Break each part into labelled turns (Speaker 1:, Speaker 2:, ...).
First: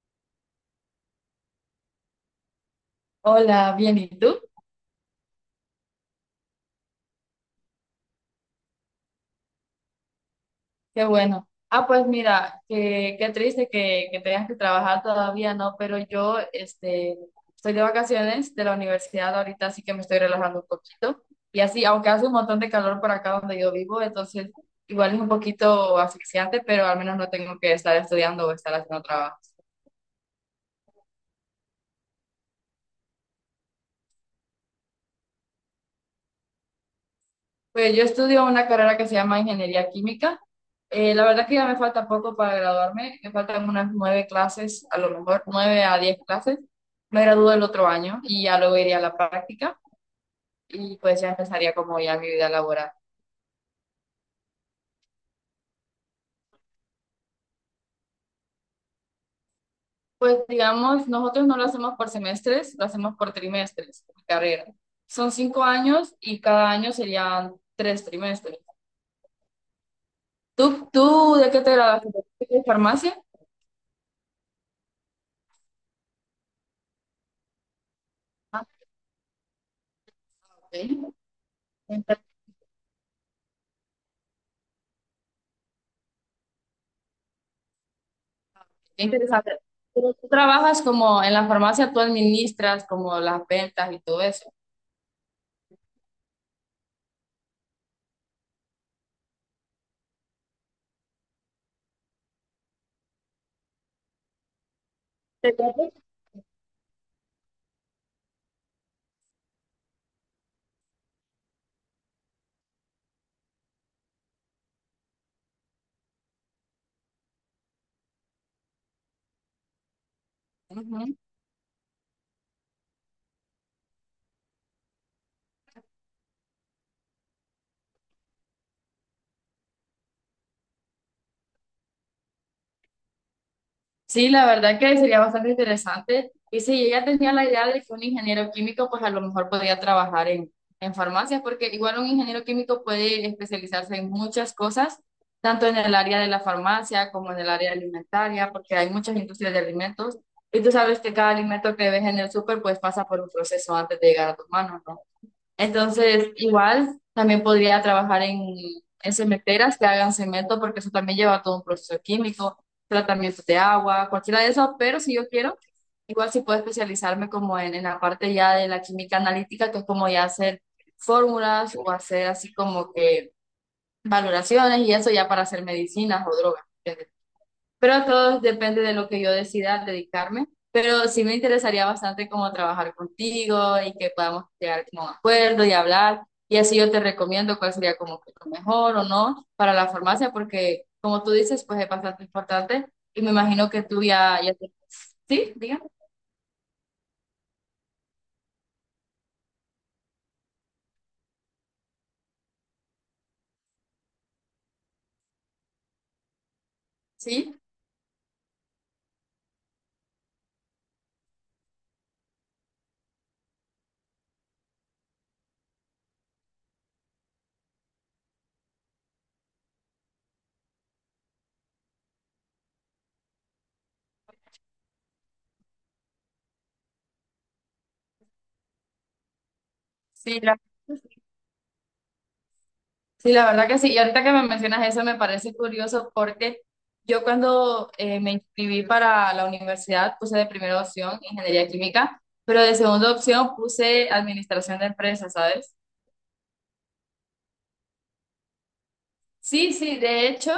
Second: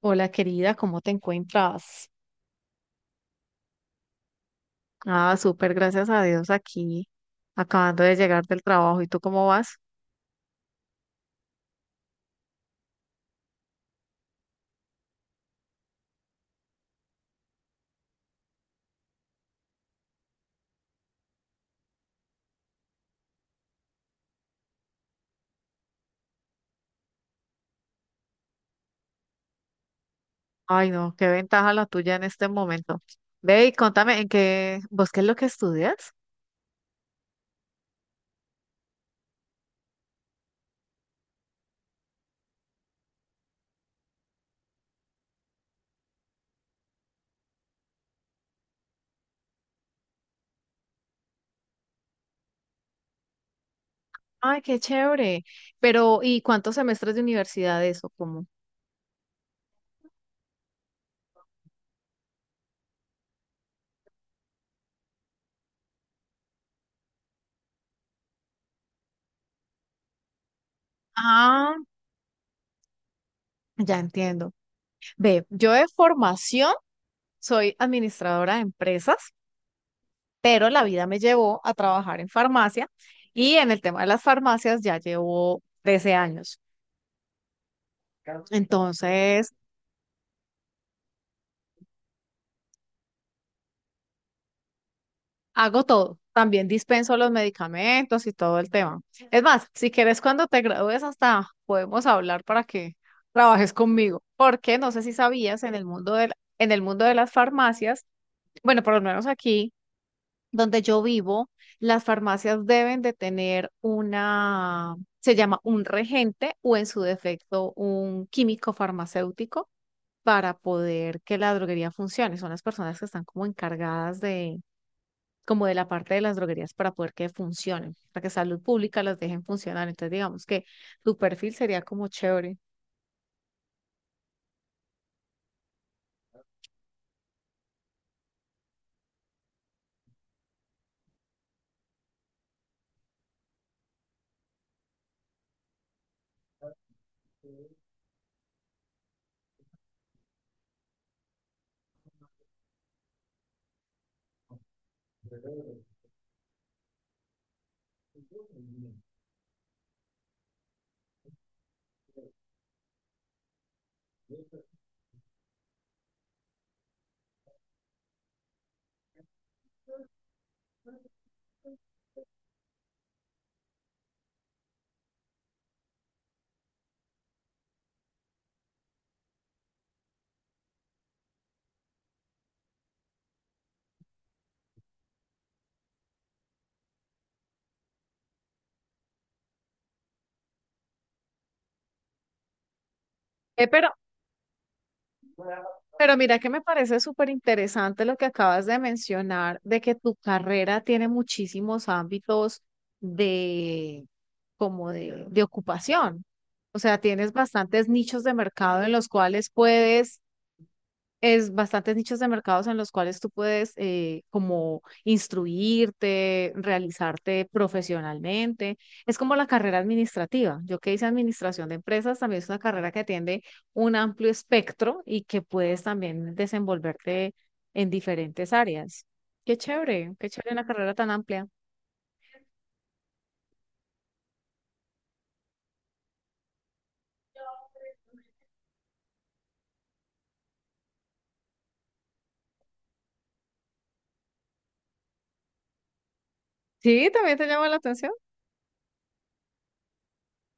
Speaker 1: Hola querida, ¿cómo te encuentras?
Speaker 2: Hola, bien, ¿y tú?
Speaker 1: Ah, súper, gracias a Dios aquí, acabando de llegar del trabajo. ¿Y tú cómo vas?
Speaker 2: Qué bueno. Ah, pues mira, qué triste que tengas que trabajar todavía, ¿no? Pero yo, estoy de vacaciones de la universidad ahorita, así que me estoy relajando un poquito. Y así, aunque hace un montón de calor por acá donde yo vivo, entonces igual es un poquito asfixiante, pero al menos no tengo que estar estudiando o estar haciendo trabajo.
Speaker 1: Ay, no, qué ventaja la tuya en este momento. Ve y contame, vos qué es lo que estudias?
Speaker 2: Pues yo estudio una carrera que se llama Ingeniería Química. La verdad que ya me falta poco para graduarme, me faltan unas nueve clases, a lo mejor nueve a diez clases. Me gradúo el otro año y ya luego iría a la práctica y pues ya empezaría como ya mi vida laboral.
Speaker 1: Ay, qué chévere. Pero, ¿y cuántos semestres de universidad eso? ¿Cómo?
Speaker 2: Pues digamos, nosotros no lo hacemos por semestres, lo hacemos por trimestres, mi carrera. Son 5 años y cada año serían 3 trimestres. ¿Tú de qué te
Speaker 1: Ah,
Speaker 2: graduaste? ¿De farmacia?
Speaker 1: ya entiendo. Ve, yo de formación soy administradora de
Speaker 2: Ah,
Speaker 1: empresas, pero la vida me llevó a trabajar
Speaker 2: ok.
Speaker 1: en farmacia y en el tema de las farmacias ya llevo 13 años.
Speaker 2: Qué
Speaker 1: Entonces,
Speaker 2: interesante. Pero tú trabajas como en la farmacia, tú administras como las ventas y todo eso.
Speaker 1: hago todo. También dispenso los medicamentos y todo el tema. Es más, si quieres, cuando te gradúes, hasta podemos hablar para que trabajes conmigo. Porque no sé si
Speaker 2: Te
Speaker 1: sabías, en el
Speaker 2: cuento.
Speaker 1: mundo en el mundo de las farmacias, bueno, por lo menos aquí donde yo vivo, las farmacias deben de tener una, se llama un regente o en su defecto un químico farmacéutico para
Speaker 2: Ujú.
Speaker 1: poder que la droguería funcione. Son las personas que están como encargadas de como de la parte de las droguerías para poder que funcionen, para que salud pública las dejen funcionar. Entonces, digamos que tu perfil sería como chévere.
Speaker 2: Sí, la verdad que sería bastante interesante. Y sí, ella tenía la idea de que un ingeniero químico, pues a lo mejor podía trabajar en farmacias, porque igual un ingeniero químico puede especializarse en muchas cosas, tanto en el área de la farmacia como en el área alimentaria, porque hay muchas industrias de alimentos. Y tú sabes que cada alimento que ves en el súper, pues pasa por un proceso antes de llegar a tus manos, ¿no? Entonces, igual también podría trabajar en cementeras que hagan cemento, porque eso también lleva todo un proceso químico, tratamiento de agua, cualquiera de eso, pero si yo quiero, igual sí puedo especializarme como en la parte ya de la química analítica, que es como ya hacer fórmulas o hacer así como que valoraciones y eso ya para hacer medicinas o drogas. Pero todo depende de lo que yo decida dedicarme. Pero sí me interesaría bastante como trabajar contigo y que podamos llegar como a un acuerdo y hablar. Y así yo te recomiendo cuál sería como que lo mejor o no para la farmacia, porque como tú dices, pues es bastante importante. Y me
Speaker 1: Eh,
Speaker 2: imagino que
Speaker 1: pero,
Speaker 2: tú ya, ya te... Sí, diga.
Speaker 1: pero mira que me parece súper interesante lo que acabas de mencionar, de que tu carrera tiene muchísimos ámbitos de, como de ocupación. O sea, tienes
Speaker 2: Sí,
Speaker 1: bastantes nichos de mercado en los cuales puedes es bastantes nichos de mercados en los cuales tú puedes como instruirte, realizarte profesionalmente. Es como la carrera administrativa. Yo que hice administración de empresas, también es una carrera que atiende un amplio espectro y que puedes también desenvolverte en diferentes áreas. Qué
Speaker 2: sí,
Speaker 1: chévere una carrera
Speaker 2: gracias.
Speaker 1: tan amplia.
Speaker 2: Sí, la verdad que sí. Y ahorita que me mencionas eso me parece curioso porque yo cuando me inscribí para la universidad puse de primera opción ingeniería química, pero de segunda opción puse administración de empresas, ¿sabes?
Speaker 1: Sí, también te llama la atención.
Speaker 2: Sí, sí, de hecho,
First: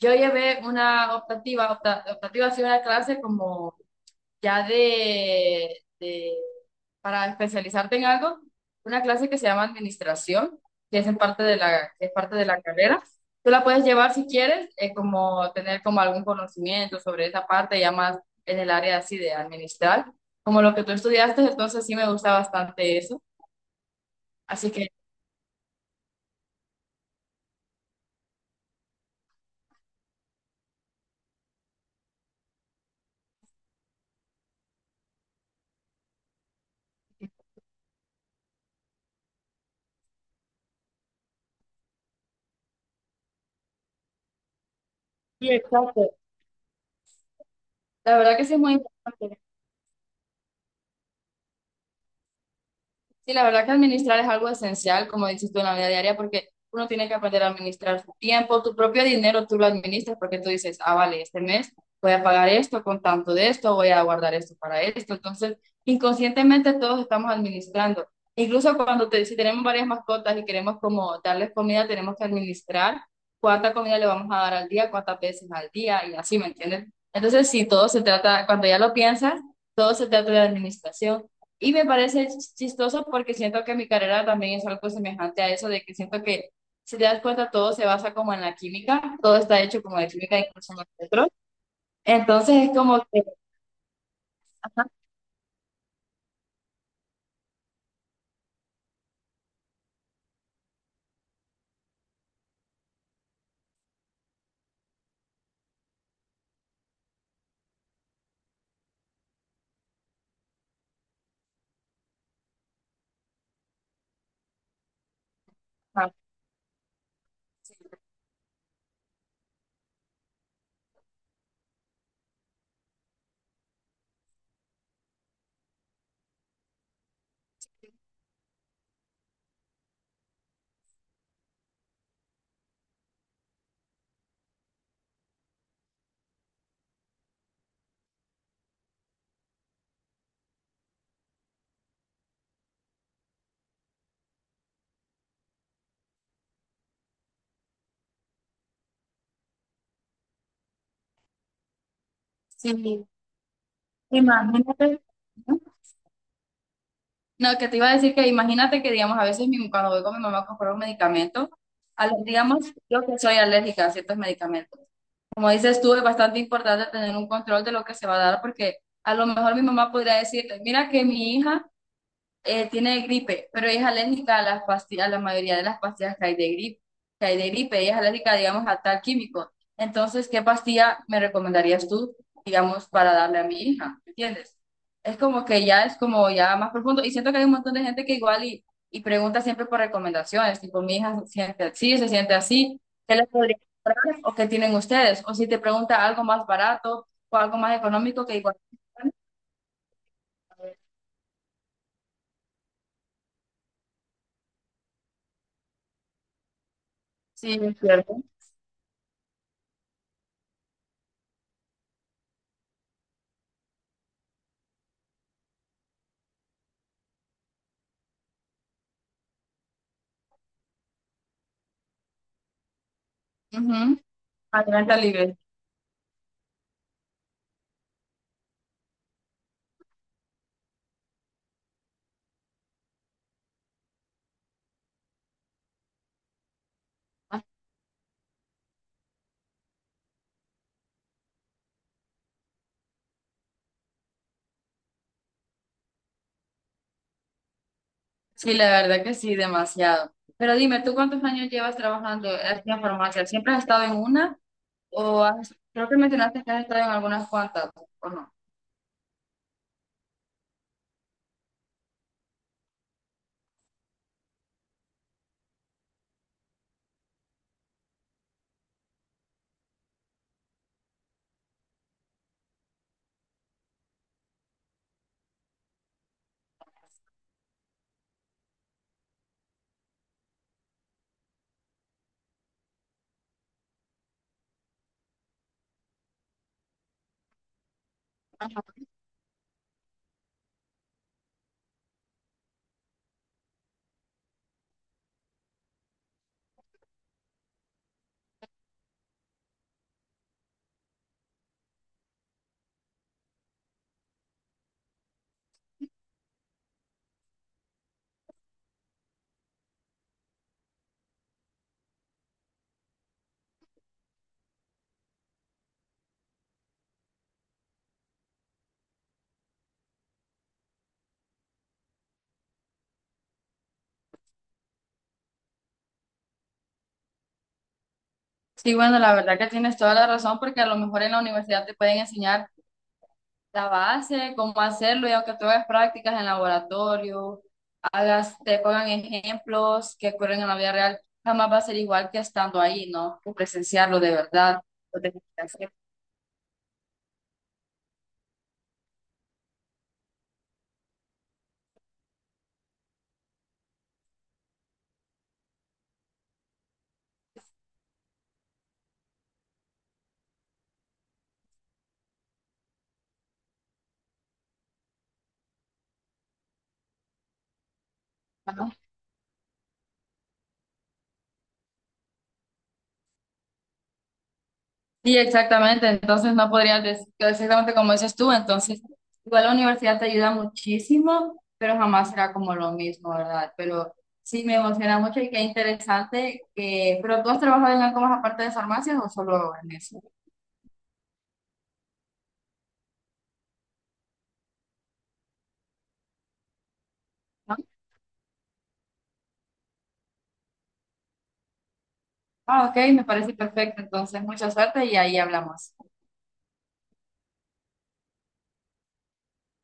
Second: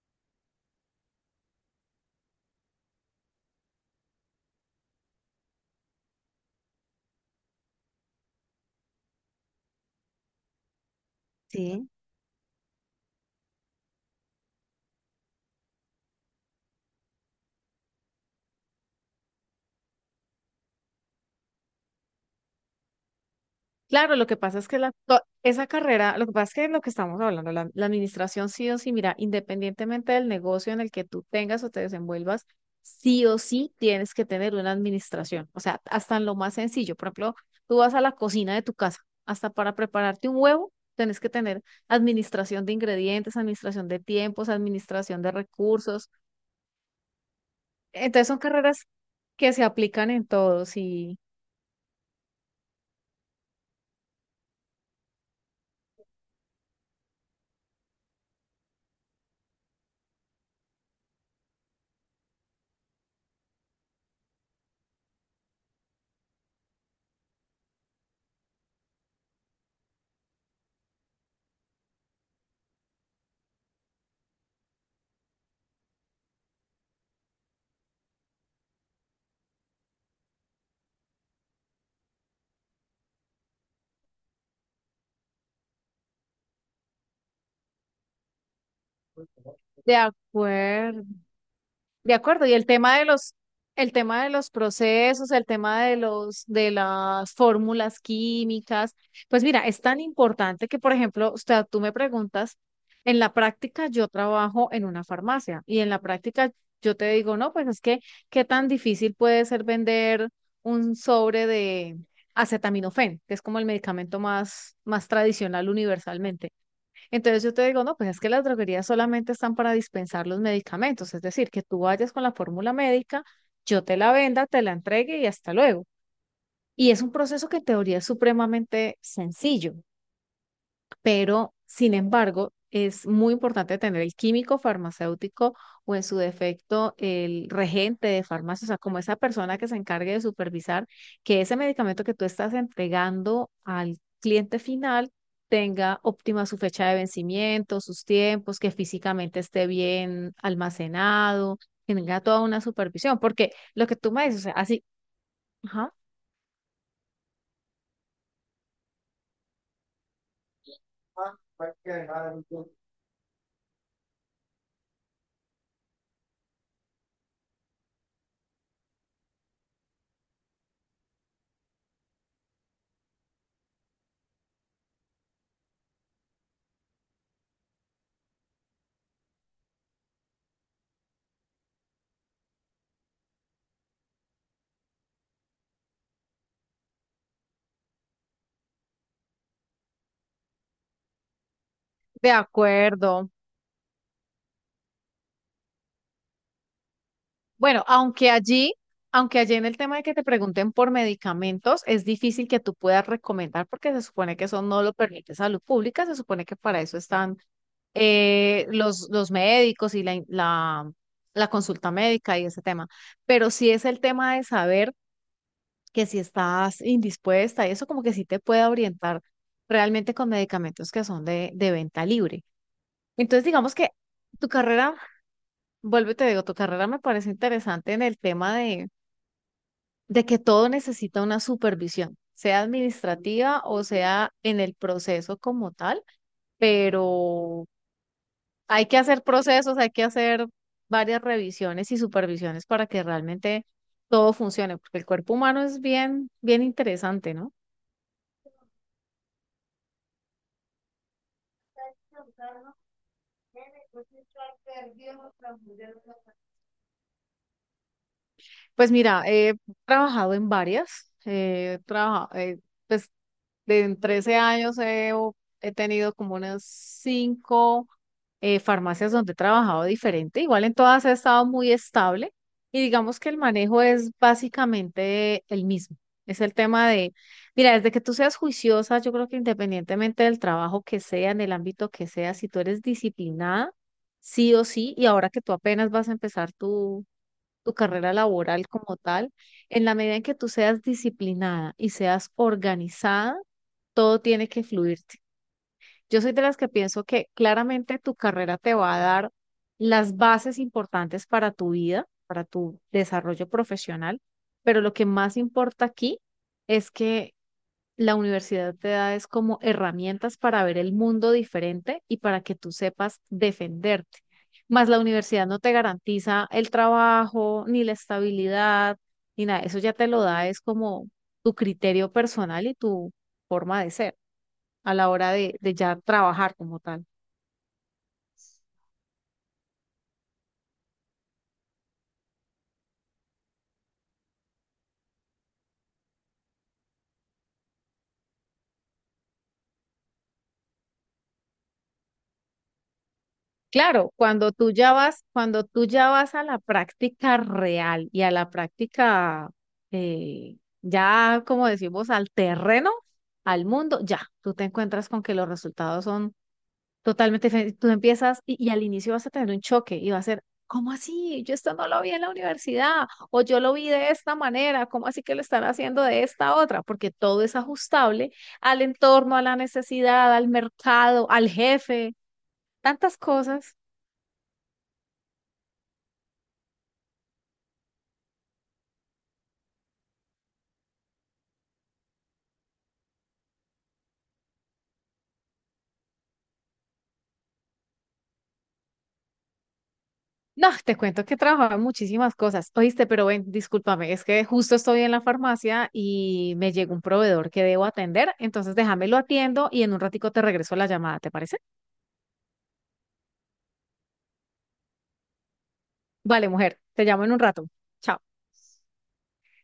Speaker 2: yo llevé una optativa, optativa ha sido una clase como ya de para especializarte en algo, una clase que se llama administración, que es en parte de
Speaker 1: Sí.
Speaker 2: que es parte de la carrera. Tú la puedes llevar si quieres, como tener como algún conocimiento sobre esa parte, ya más en el área así de administrar, como lo que tú estudiaste, entonces sí me gusta bastante eso.
Speaker 1: Claro, lo que pasa es
Speaker 2: Así
Speaker 1: que
Speaker 2: que...
Speaker 1: esa carrera, lo que pasa es que es lo que estamos hablando, la administración sí o sí, mira, independientemente del negocio en el que tú tengas o te desenvuelvas, sí o sí tienes que tener una administración. O sea, hasta en lo más sencillo. Por ejemplo, tú vas a la cocina de tu casa, hasta para prepararte un huevo, tienes que tener administración de ingredientes, administración de tiempos, administración de
Speaker 2: Sí,
Speaker 1: recursos.
Speaker 2: exacto. La
Speaker 1: Entonces son
Speaker 2: verdad que sí es muy
Speaker 1: carreras
Speaker 2: importante.
Speaker 1: que se aplican en todos y
Speaker 2: Sí, la verdad que administrar es algo esencial, como dices tú, en la vida diaria, porque uno tiene que aprender a administrar su tiempo, tu propio dinero tú lo administras porque tú dices, ah, vale, este mes voy a pagar esto con tanto de esto, voy a guardar esto para esto. Entonces, inconscientemente todos estamos administrando. Incluso cuando te, si tenemos varias mascotas y queremos como darles comida, tenemos que administrar cuánta comida le vamos a dar al día, cuántas veces al día y así, ¿me entiendes? Entonces, sí, todo se trata, cuando ya lo piensas, todo se trata de administración. Y me parece chistoso porque siento que mi carrera también es algo semejante a eso, de que siento que, si te das cuenta, todo se basa como en la química, todo está hecho
Speaker 1: de
Speaker 2: como de química, incluso
Speaker 1: acuerdo.
Speaker 2: nosotros.
Speaker 1: De acuerdo, y el
Speaker 2: Entonces es
Speaker 1: tema
Speaker 2: como
Speaker 1: de
Speaker 2: que,
Speaker 1: los, el tema de los
Speaker 2: ajá,
Speaker 1: procesos, el tema de los, de las fórmulas químicas, pues mira, es tan importante que, por ejemplo, o sea, tú me preguntas, en la práctica yo trabajo en una farmacia y en la práctica yo te digo, no, pues es que, ¿qué tan difícil puede ser vender un sobre de acetaminofén, que es como el medicamento más, más tradicional
Speaker 2: ajá,
Speaker 1: universalmente? Entonces yo te digo, no, pues es que las droguerías solamente están para dispensar los medicamentos, es decir, que tú vayas con la fórmula médica, yo te la venda, te la entregue y hasta luego. Y es un proceso que en teoría es supremamente sencillo, pero sin embargo, es muy importante tener el químico farmacéutico o en su defecto el regente de farmacia, o sea, como esa persona que se encargue de supervisar que ese medicamento que tú estás entregando al cliente final tenga óptima su fecha de vencimiento, sus tiempos, que físicamente esté bien almacenado, que tenga toda una
Speaker 2: sí,
Speaker 1: supervisión, porque lo que tú me dices, o sea, así,
Speaker 2: imagínate, ¿no?
Speaker 1: ajá.
Speaker 2: No, que te iba a decir que imagínate que, digamos, a veces cuando voy con mi mamá a comprar un medicamento, digamos, yo que soy alérgica a ciertos medicamentos. Como dices tú, es bastante importante tener un control de lo que se va a dar porque a lo mejor mi mamá podría decirte, mira que mi hija tiene gripe, pero ella es alérgica a las pastillas, a la mayoría de las pastillas que hay de gripe, ella es alérgica, digamos, a tal químico. Entonces, ¿qué pastilla me recomendarías tú, digamos, para darle a mi hija? ¿Me ¿Entiendes? Es como que ya es como ya más profundo y siento que hay un montón de gente que igual y pregunta siempre por recomendaciones, tipo, mi hija se
Speaker 1: De
Speaker 2: siente así, ¿qué les
Speaker 1: acuerdo.
Speaker 2: podría comprar o qué tienen ustedes? O si te pregunta algo más barato o algo más
Speaker 1: Bueno,
Speaker 2: económico que igual.
Speaker 1: aunque allí en el tema de que te pregunten por medicamentos, es difícil que tú puedas recomendar porque se supone que eso no lo permite salud pública, se supone que para eso están
Speaker 2: Sí, es cierto.
Speaker 1: los médicos y la consulta médica y ese tema. Pero sí es el tema de saber que si estás indispuesta y eso como que sí te puede orientar realmente con medicamentos que son de venta libre. Entonces digamos que
Speaker 2: Ujú.
Speaker 1: tu carrera,
Speaker 2: Alimenta libre.
Speaker 1: vuelvo y te digo, tu carrera me parece interesante en el tema de que todo necesita una supervisión, sea administrativa o sea en el proceso como tal, pero hay que hacer procesos, hay que hacer varias revisiones y supervisiones para que realmente todo funcione, porque el cuerpo humano es bien, bien interesante, ¿no?
Speaker 2: Sí, la verdad que sí, demasiado. Pero dime, ¿tú cuántos años llevas trabajando en la farmacia? ¿Siempre has estado en una o has, creo que mencionaste que has estado en algunas cuantas, ¿o no?
Speaker 1: Pues mira, he trabajado en varias, pues de en 13 años he tenido como unas 5 farmacias donde he trabajado diferente. Igual en todas he estado muy estable y digamos que el manejo es básicamente el mismo. Es el tema de, mira, desde que tú seas juiciosa, yo creo que independientemente del trabajo que sea, en el ámbito que sea, si tú eres disciplinada, sí o sí, y ahora que tú apenas vas a empezar tu carrera laboral como tal, en la medida en que tú seas disciplinada y seas organizada, todo tiene que fluir. Yo soy de las que pienso que claramente tu carrera te va a dar las bases importantes para tu vida, para tu desarrollo profesional, pero lo que más importa aquí es que la universidad te da es como herramientas para ver el mundo diferente y para que tú sepas defenderte. Más la universidad no te garantiza el trabajo, ni la estabilidad, ni nada. Eso ya te lo da es como tu criterio personal y tu forma de ser a la hora de ya trabajar como tal.
Speaker 2: Sí, bueno, la verdad que tienes toda la razón porque a lo mejor en la universidad te pueden enseñar la base, cómo hacerlo y aunque tú hagas prácticas en laboratorio, hagas, te pongan ejemplos que ocurren en la vida real, jamás va a ser igual que estando ahí, ¿no? Que presenciarlo de
Speaker 1: Claro, cuando
Speaker 2: verdad.
Speaker 1: tú ya
Speaker 2: Lo tenés
Speaker 1: vas,
Speaker 2: que
Speaker 1: cuando
Speaker 2: hacer.
Speaker 1: tú ya vas a la práctica real y a la práctica, ya como decimos, al terreno, al mundo, ya, tú te encuentras con que los resultados son totalmente diferente. Tú empiezas y al inicio vas a tener un choque y va a ser, ¿cómo así? Yo esto no lo vi en la universidad o yo lo vi de esta manera, ¿cómo así que lo están haciendo de esta otra? Porque todo es ajustable al entorno, a la necesidad, al mercado, al jefe, tantas cosas.
Speaker 2: Sí, exactamente. Entonces no podrías decir exactamente como dices tú. Entonces, igual la universidad te ayuda muchísimo, pero jamás será como lo mismo, ¿verdad? Pero sí me emociona mucho y qué interesante que, pero tú has trabajado en algo más aparte de farmacias o solo en eso,
Speaker 1: No, te cuento que trabajaba en muchísimas cosas. Oíste, pero ven, discúlpame, es que justo estoy en la farmacia y me llegó un proveedor
Speaker 2: ¿no?
Speaker 1: que debo atender, entonces déjame lo atiendo y en un ratico te regreso la llamada, ¿te parece?
Speaker 2: Ah, ok, me parece perfecto. Entonces, mucha suerte y ahí hablamos.
Speaker 1: Vale, mujer, te llamo en un rato. Chao.